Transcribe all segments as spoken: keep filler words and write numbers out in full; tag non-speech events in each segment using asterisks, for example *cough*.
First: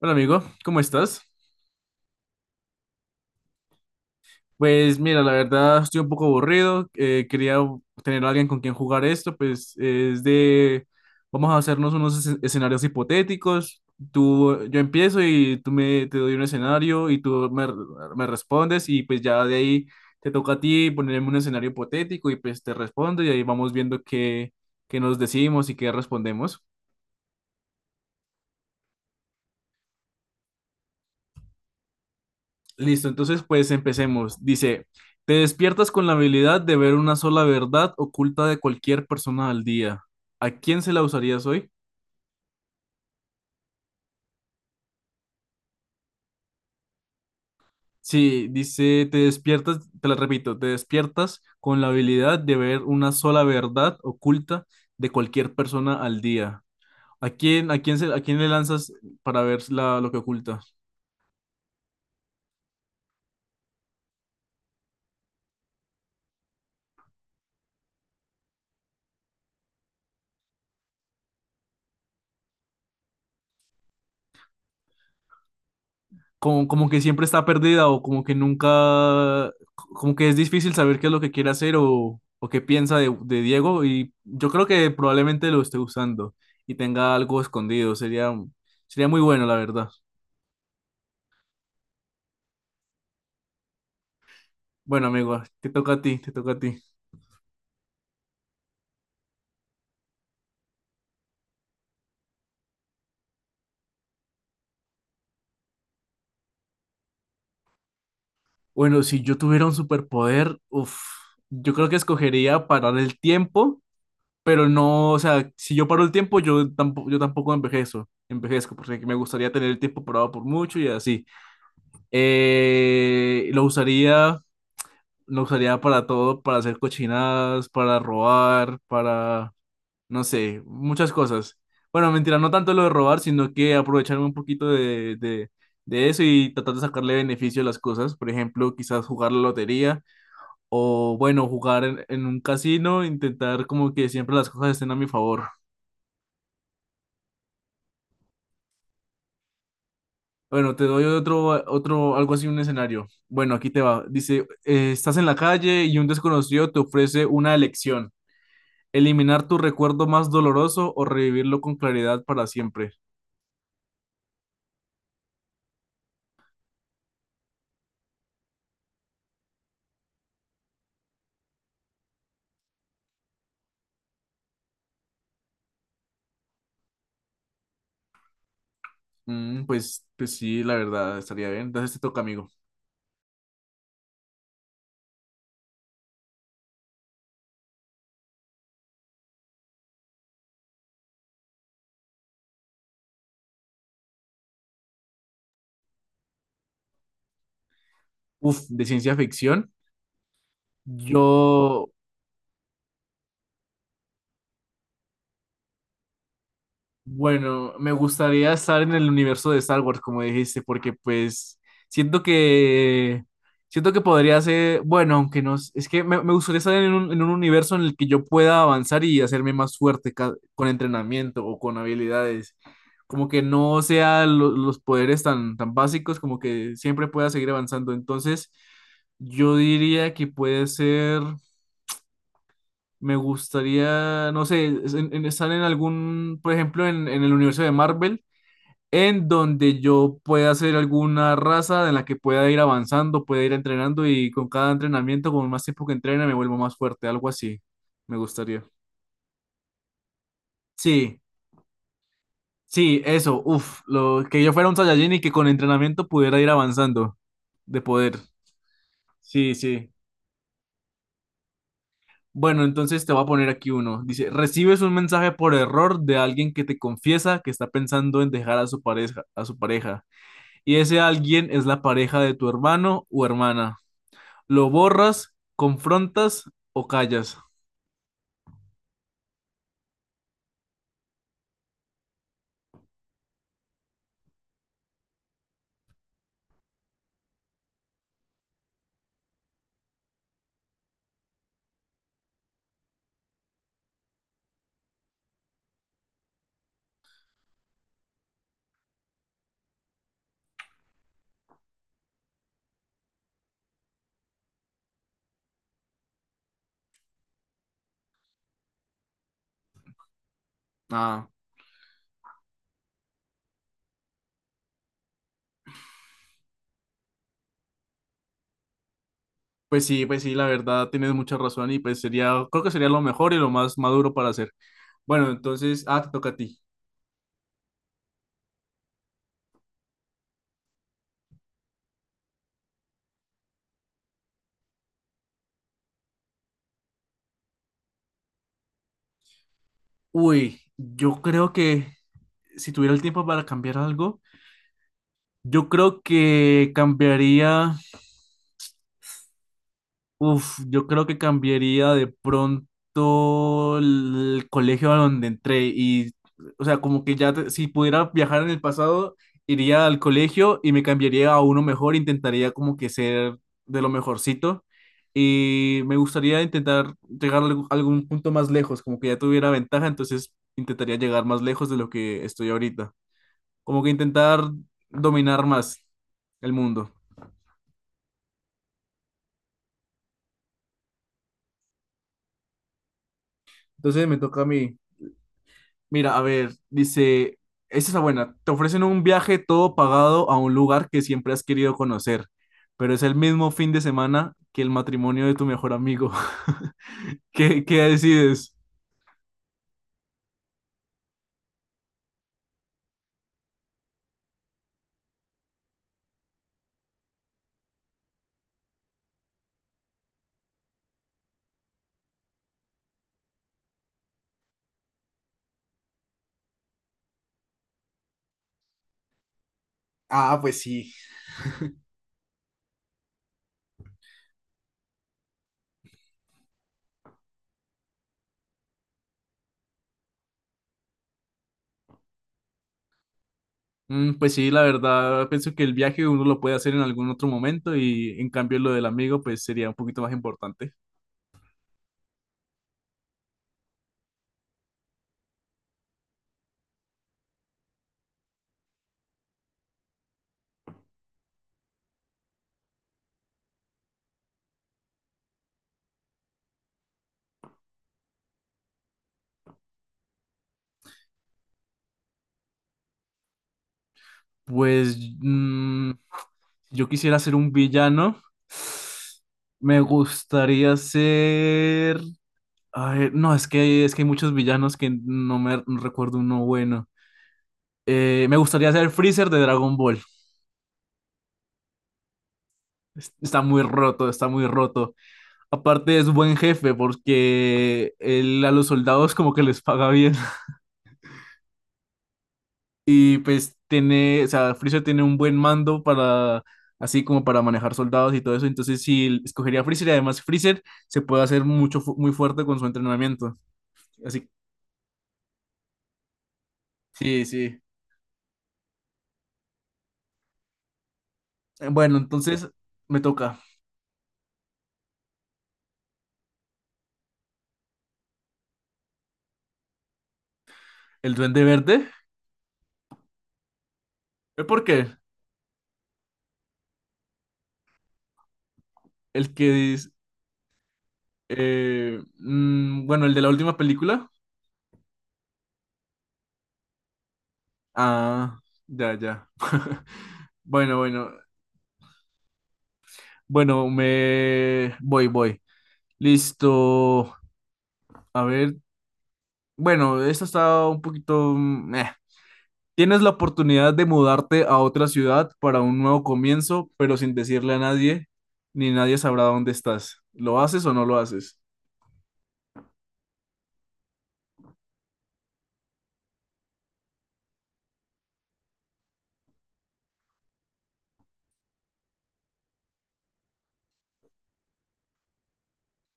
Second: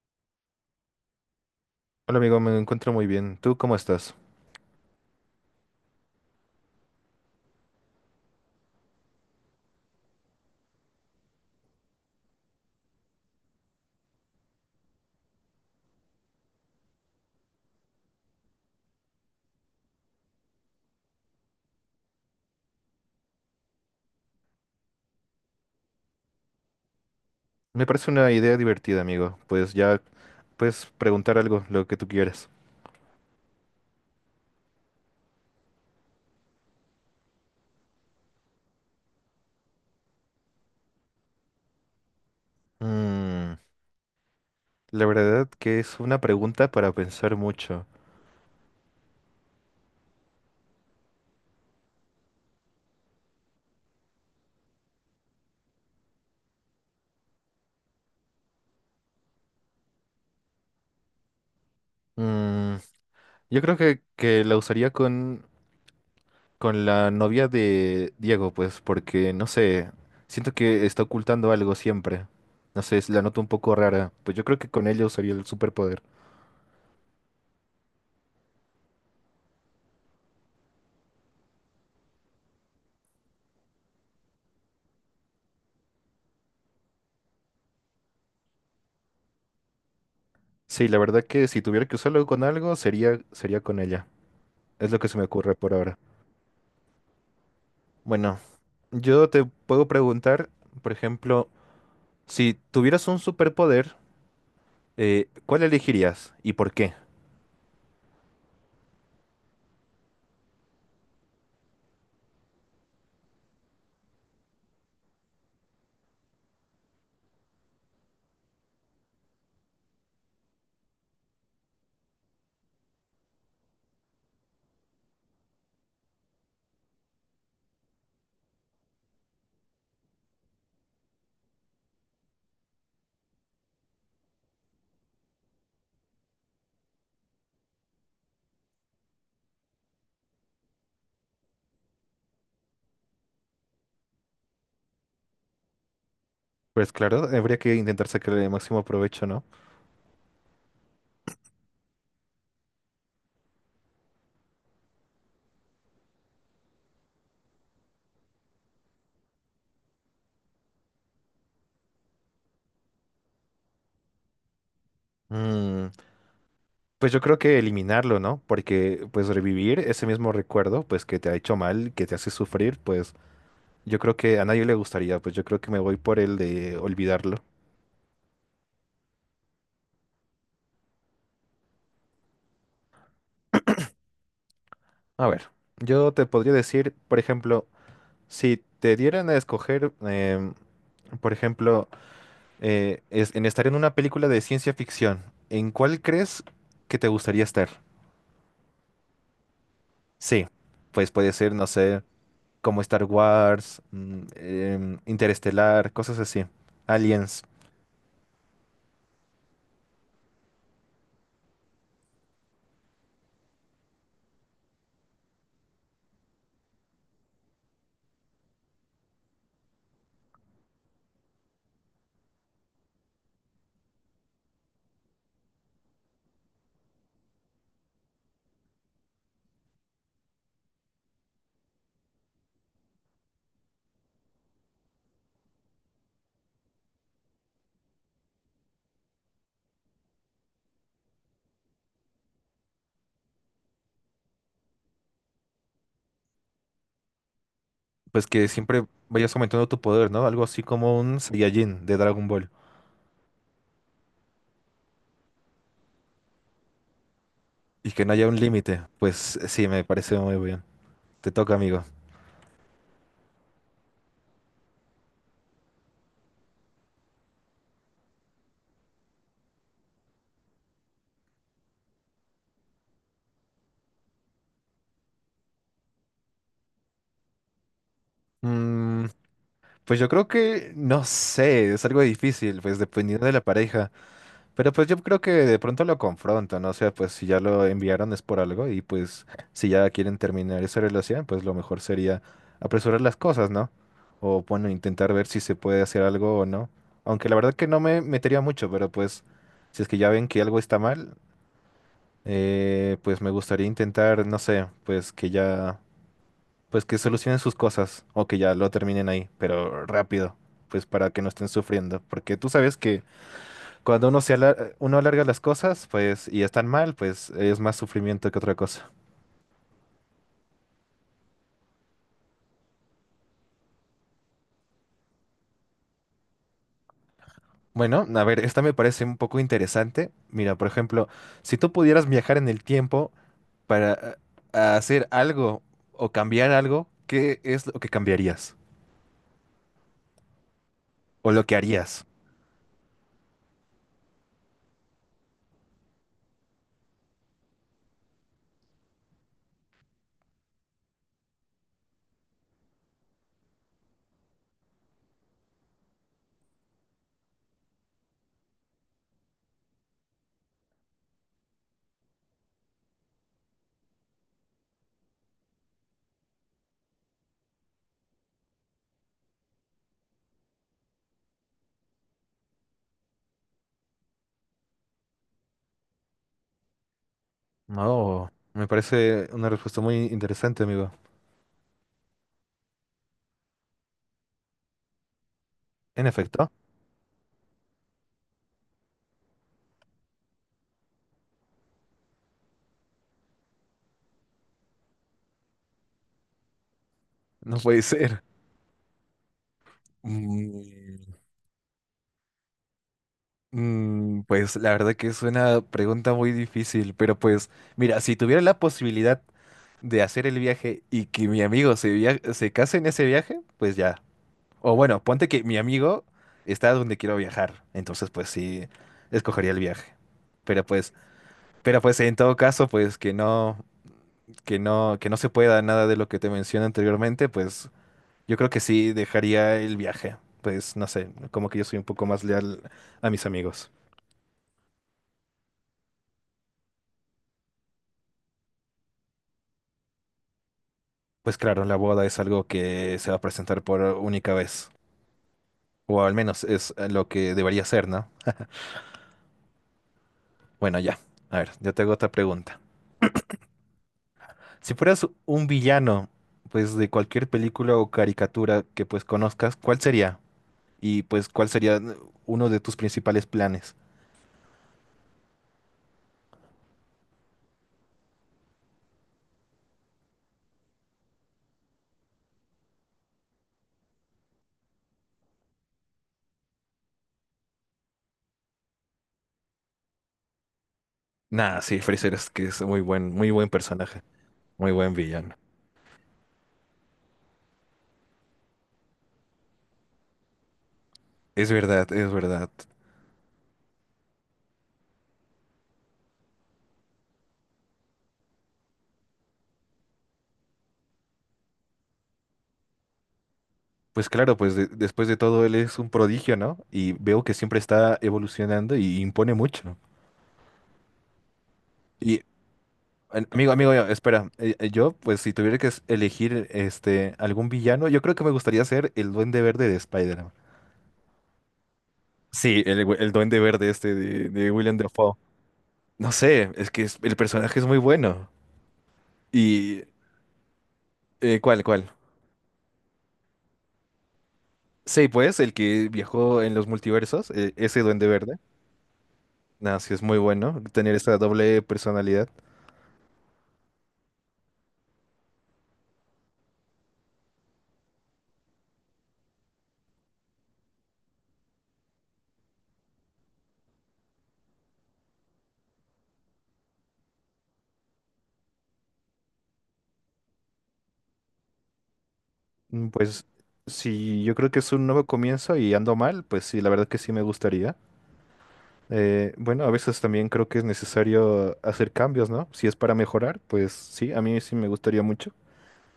Hola amigo, ¿cómo estás? Hola amigo, me encuentro muy bien. ¿Tú cómo estás? Pues mira, la verdad estoy un poco aburrido, eh, quería tener a alguien con quien jugar esto, pues es de, vamos a hacernos unos escen- escenarios hipotéticos, tú, yo empiezo y tú me, te doy un escenario y tú me, me respondes y pues ya de ahí te toca a ti ponerme un escenario hipotético y pues te respondo y ahí vamos viendo qué, qué nos decimos y qué respondemos. Me parece una idea divertida, amigo. Pues ya puedes preguntar algo, lo que tú quieras. Listo, entonces pues empecemos. Dice, te despiertas con la habilidad de ver una sola verdad oculta de cualquier persona al día. ¿A quién se la usarías hoy? Mm, la verdad que es una pregunta para pensar mucho. Sí, dice, te despiertas, te la repito, te despiertas con la habilidad de ver una sola verdad oculta de cualquier persona al día. ¿A quién, a quién se, a quién le lanzas para ver la- lo que oculta? Mm, yo creo que, que la usaría con, con la novia de Diego, pues, porque no sé, siento que está ocultando algo siempre. No sé, la noto un poco rara. Pues yo creo que con ella usaría el superpoder. Como, como que siempre está perdida o como que nunca, como que es difícil saber qué es lo que quiere hacer o, o qué piensa de, de Diego, y yo creo que probablemente lo esté usando y tenga algo escondido. Sería, sería muy bueno, la verdad. Sí, la verdad que si tuviera que usarlo con algo, sería, sería con ella. Es lo Bueno, que se me amigo, ocurre te por toca ahora. a ti, te toca a ti. Bueno, yo te puedo preguntar, por ejemplo, si tuvieras un superpoder, eh, ¿cuál elegirías y por qué? Bueno, si yo tuviera un superpoder, uf, yo creo que escogería parar el tiempo, pero no, o sea, si yo paro el tiempo, yo tampoco, yo tampoco envejezo, envejezco, porque me gustaría tener el tiempo parado por mucho y así. Eh, lo usaría, lo usaría para todo, para hacer cochinadas, para robar, para, no sé, muchas cosas. Bueno, mentira, no tanto lo de robar, sino que aprovecharme un poquito de, de, de eso y tratar de sacarle beneficio a las cosas. Por ejemplo, quizás jugar la lotería o, bueno, jugar en, en un casino, intentar como que siempre las cosas estén a mi favor. Pues claro, habría que intentar sacarle el máximo provecho, ¿no? Bueno, te doy otro, otro, algo así, un escenario. Bueno, aquí te va. Dice, eh, estás en la calle y un desconocido te ofrece una elección. ¿Eliminar tu recuerdo más doloroso o revivirlo con claridad para siempre? Mm, pues yo creo que eliminarlo, ¿no? Porque pues revivir ese mismo recuerdo, pues que te ha hecho mal, que te hace sufrir, pues yo creo que a nadie le gustaría, pues yo creo que me voy por el de olvidarlo. Mm, pues, pues sí, la verdad, estaría bien. Entonces te toca, amigo. A ver, yo te podría decir, por ejemplo, si te dieran a escoger, em, por ejemplo, eh, es- en estar en una película de ciencia ficción, ¿en cuál crees que te gustaría estar? Uf, de ciencia ficción. Sí, pues puede ser, no Yo, sé, como Star Wars, mm, em, Interestelar, cosas así, Aliens, bueno, me gustaría estar en el universo de Star Wars, como dijiste, porque pues siento que siento que podría ser, bueno, aunque no, es es que me, me gustaría estar en un, en un universo en el que yo pueda avanzar y hacerme más fuerte ca- con entrenamiento o con habilidades. Como que no sea lo- los poderes tan, tan básicos, como que siempre pueda seguir avanzando. Entonces, yo diría que puede ser, me gustaría, no sé, es- en- en estar en algún, por ejemplo, en en el universo de Marvel en donde yo pueda hacer alguna raza de la que pueda ir avanzando, pueda ir entrenando y con cada entrenamiento, con más tiempo que entrene, me vuelvo más fuerte, algo así. Me pues que gustaría. siempre vayas aumentando tu poder, ¿no? Algo así como Sí, un Saiyajin de Dragon Ball sí, eso, uff, lo que yo fuera un Saiyajin y que con entrenamiento pudiera ir avanzando de y que no poder. haya un límite, pues Sí, sí, me sí. parece muy bien. Te toca, amigo. Bueno, entonces te voy a poner aquí uno. Dice, recibes un mensaje por error de alguien que te confiesa que está pensando en dejar a su pareja, a su pareja, y ese alguien es la pareja de tu hermano o hermana. ¿Lo borras, confrontas o callas? Mm, pues yo creo que, no sé, es algo difícil, pues dependiendo de la pareja. Pero pues yo creo que de pronto lo confrontan, ¿no? O sea, pues si ya lo enviaron es por algo y pues si ya quieren terminar esa relación, pues lo mejor sería apresurar las cosas, ¿no? O bueno, intentar ver si se puede hacer algo o no. Aunque la verdad que no me metería mucho, pero pues si es que ya ven que algo está mal, eh, pues me gustaría intentar, no sé, pues que ya, pues que solucionen sus cosas o que ya lo terminen ahí, pero rápido, pues para que Ah, no estén sufriendo. Porque tú sabes que... Cuando uno se alar- eh, Uno alarga las cosas, pues, y están mal, pues es más sufrimiento que otra cosa. pues sí, pues sí, la verdad tienes mucha razón y pues sería, creo que sería lo mejor y lo más maduro para hacer. Bueno, entonces, ah, te toca a ti. Bueno, a ver, esta me parece un poco interesante. Mira, por ejemplo, si tú pudieras viajar en el tiempo para ah, hacer algo o cambiar algo, ¿qué es lo que cambiarías? Uy, yo ¿O lo creo que que harías? si tuviera el tiempo para cambiar algo, yo creo que cambiaría. Uf, yo creo que cambiaría de pronto el colegio a donde entré y, o sea, como que ya te- si pudiera viajar en el pasado, iría al colegio y me cambiaría a uno mejor, intentaría como que ser de lo mejorcito y me gustaría intentar llegar a algún algún punto más lejos, como que ya tuviera ventaja, entonces intentaría llegar más lejos de lo que estoy ahorita, como que intentar dominar más el mundo. No, me parece una respuesta muy interesante, amigo. Entonces me toca a mí. En Mira, a efecto, ver, dice, esa es la buena. Te ofrecen un viaje todo pagado a un lugar que siempre has querido conocer, pero es el mismo fin de semana que el matrimonio de tu mejor amigo. *laughs* no ¿Qué, qué puede ser. decides? Mm, mm, pues la verdad que es una pregunta muy difícil, pero pues, mira, si tuviera la posibilidad de hacer el viaje y que mi amigo se, via- se case en ese viaje, pues ya. O bueno, ponte que mi amigo está donde quiero viajar, entonces pues sí, escogería el viaje. Ah, pues Pero sí. pues, pero pues en todo caso, pues que no, que no, que no se pueda nada de lo que te mencioné anteriormente, pues yo creo que sí dejaría el viaje. Pues no sé, como que yo soy un poco más leal a mis amigos. Mm, pues sí, la verdad, pienso que el viaje uno lo puede hacer en algún otro momento y en cambio lo del amigo pues sería un poquito más importante. Pues claro, la boda es algo que se va a presentar por única vez, o al menos es lo que debería ser, ¿no? Bueno, ya. A ver, yo te hago otra pregunta. Si fueras un villano, pues de cualquier película o caricatura que pues conozcas, ¿cuál sería? Y pues, ¿cuál sería eh, uno de tus principales planes? Pues mm, yo quisiera ser un villano. Me gustaría ser... Ay, no, es que, es que hay muchos villanos que no me no recuerdo uno bueno. Eh, me gustaría ser Freezer de Dragon Ball. Nah, sí, Freezer es que es muy buen, Es- muy Está buen muy personaje, roto, está muy muy roto. buen villano. Aparte es buen jefe porque él a los soldados como que les paga bien. Es verdad, es verdad. Y pues tiene, o sea, Freezer tiene un buen mando para, así como para manejar soldados y todo eso. Entonces sí, escogería a Freezer y además Freezer se puede hacer mucho, fu- muy fuerte con su entrenamiento. Pues Así, claro, pues de- después de todo él es un prodigio, ¿no? Y sí, veo que siempre sí. está evolucionando y impone mucho. Eh, bueno, Y entonces me Am- toca amigo, amigo, mío, espera. Eh, eh, Yo, pues, si tuviera que es- elegir este algún villano, yo creo que me gustaría ser el Duende Verde de Spider-Man. el Duende Verde. Sí, el, gu- el Duende Verde este de, ¿Eh, de ¿Por William qué? Dafoe. No sé, es que es- el personaje es muy bueno. El que Y dice, eh, ¿cuál, cuál? eh, mm, bueno, el de la última película. Sí, pues, el que viajó en los multiversos, eh, ese Duende Ah, Verde. ya, ya. Nada, *laughs* sí es muy bueno Bueno, tener bueno, esta doble personalidad. bueno, me voy, voy. Listo. A ver, bueno, esto está un poquito... mm, eh. Tienes la oportunidad de mudarte a otra ciudad para un nuevo comienzo, pero sin decirle a nadie, ni nadie sabrá dónde estás. ¿Lo haces o no lo haces? Mm, Pues, si yo creo que es un nuevo comienzo y ando mal, pues sí, la verdad que sí me gustaría. Eh, bueno, a veces también creo que es necesario hacer cambios, ¿no? Si es para mejorar, pues sí, a mí sí me gustaría mucho.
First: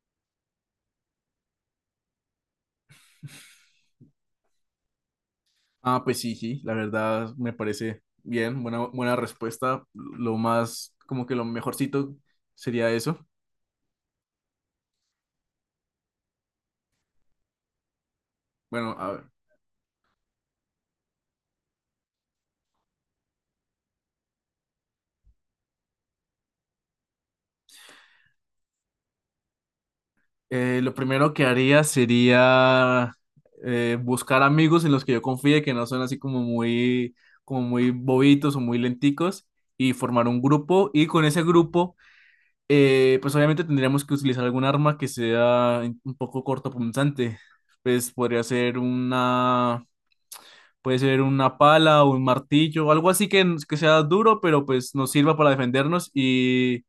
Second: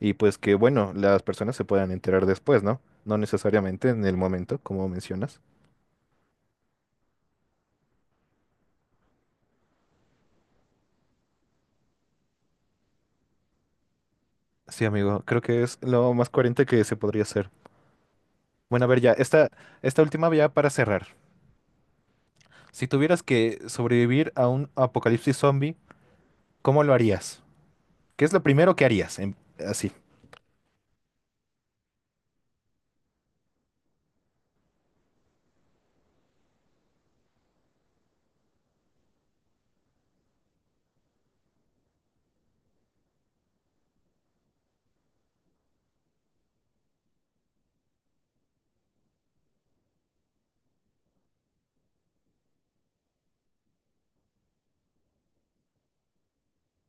Y pues que, bueno, las personas se puedan enterar después, ¿no? No necesariamente en el momento, como mencionas. Ah, pues sí, sí, la verdad me parece bien, buena, buena respuesta. Lo más, como que lo mejorcito sería eso. Sí, amigo, creo que es lo más coherente que se podría hacer. Bueno, a Bueno, ver, a ya, ver. esta, esta última ya para cerrar. Si tuvieras que sobrevivir a un apocalipsis zombie, ¿cómo lo harías? ¿Qué es lo primero que harías? En- así. Eh, lo primero que haría sería eh, buscar amigos en los que yo confíe, que no son así como muy, como muy bobitos o muy lenticos, y formar un grupo. Y con ese grupo, eh, pues obviamente tendríamos que utilizar algún arma que sea un poco cortopunzante. Pues podría ser una, puede ser una pala o un martillo, algo así que, que sea duro, pero pues nos sirva para defendernos, y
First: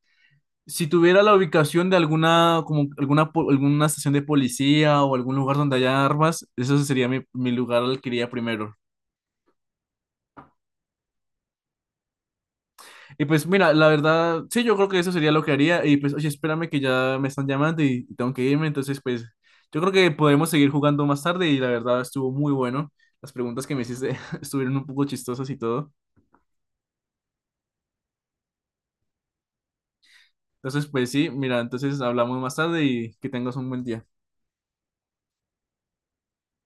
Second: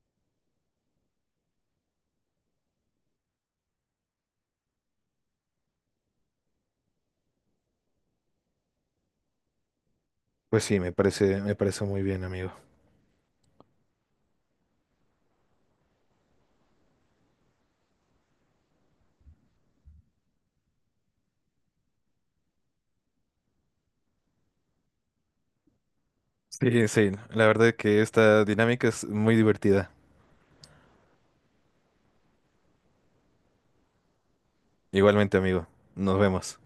si tuviera la ubicación de alguna, como alguna, po- alguna estación de policía o algún lugar donde haya armas, eso sería mi, mi lugar al que iría primero. Pues sí, me parece, me parece muy bien, amigo. Y pues mira, la verdad, sí, yo creo que eso sería lo que haría. Y pues, oye, espérame que ya me están llamando y, y tengo que irme. Entonces, pues, yo creo que podemos seguir jugando más tarde y la verdad estuvo muy bueno. Las preguntas que me hiciste *laughs* estuvieron un poco chistosas y todo. Sí, sí, la verdad que esta dinámica es muy divertida. Entonces, pues sí, mira, entonces hablamos más tarde y que tengas un buen día. Igualmente, amigo, nos vemos.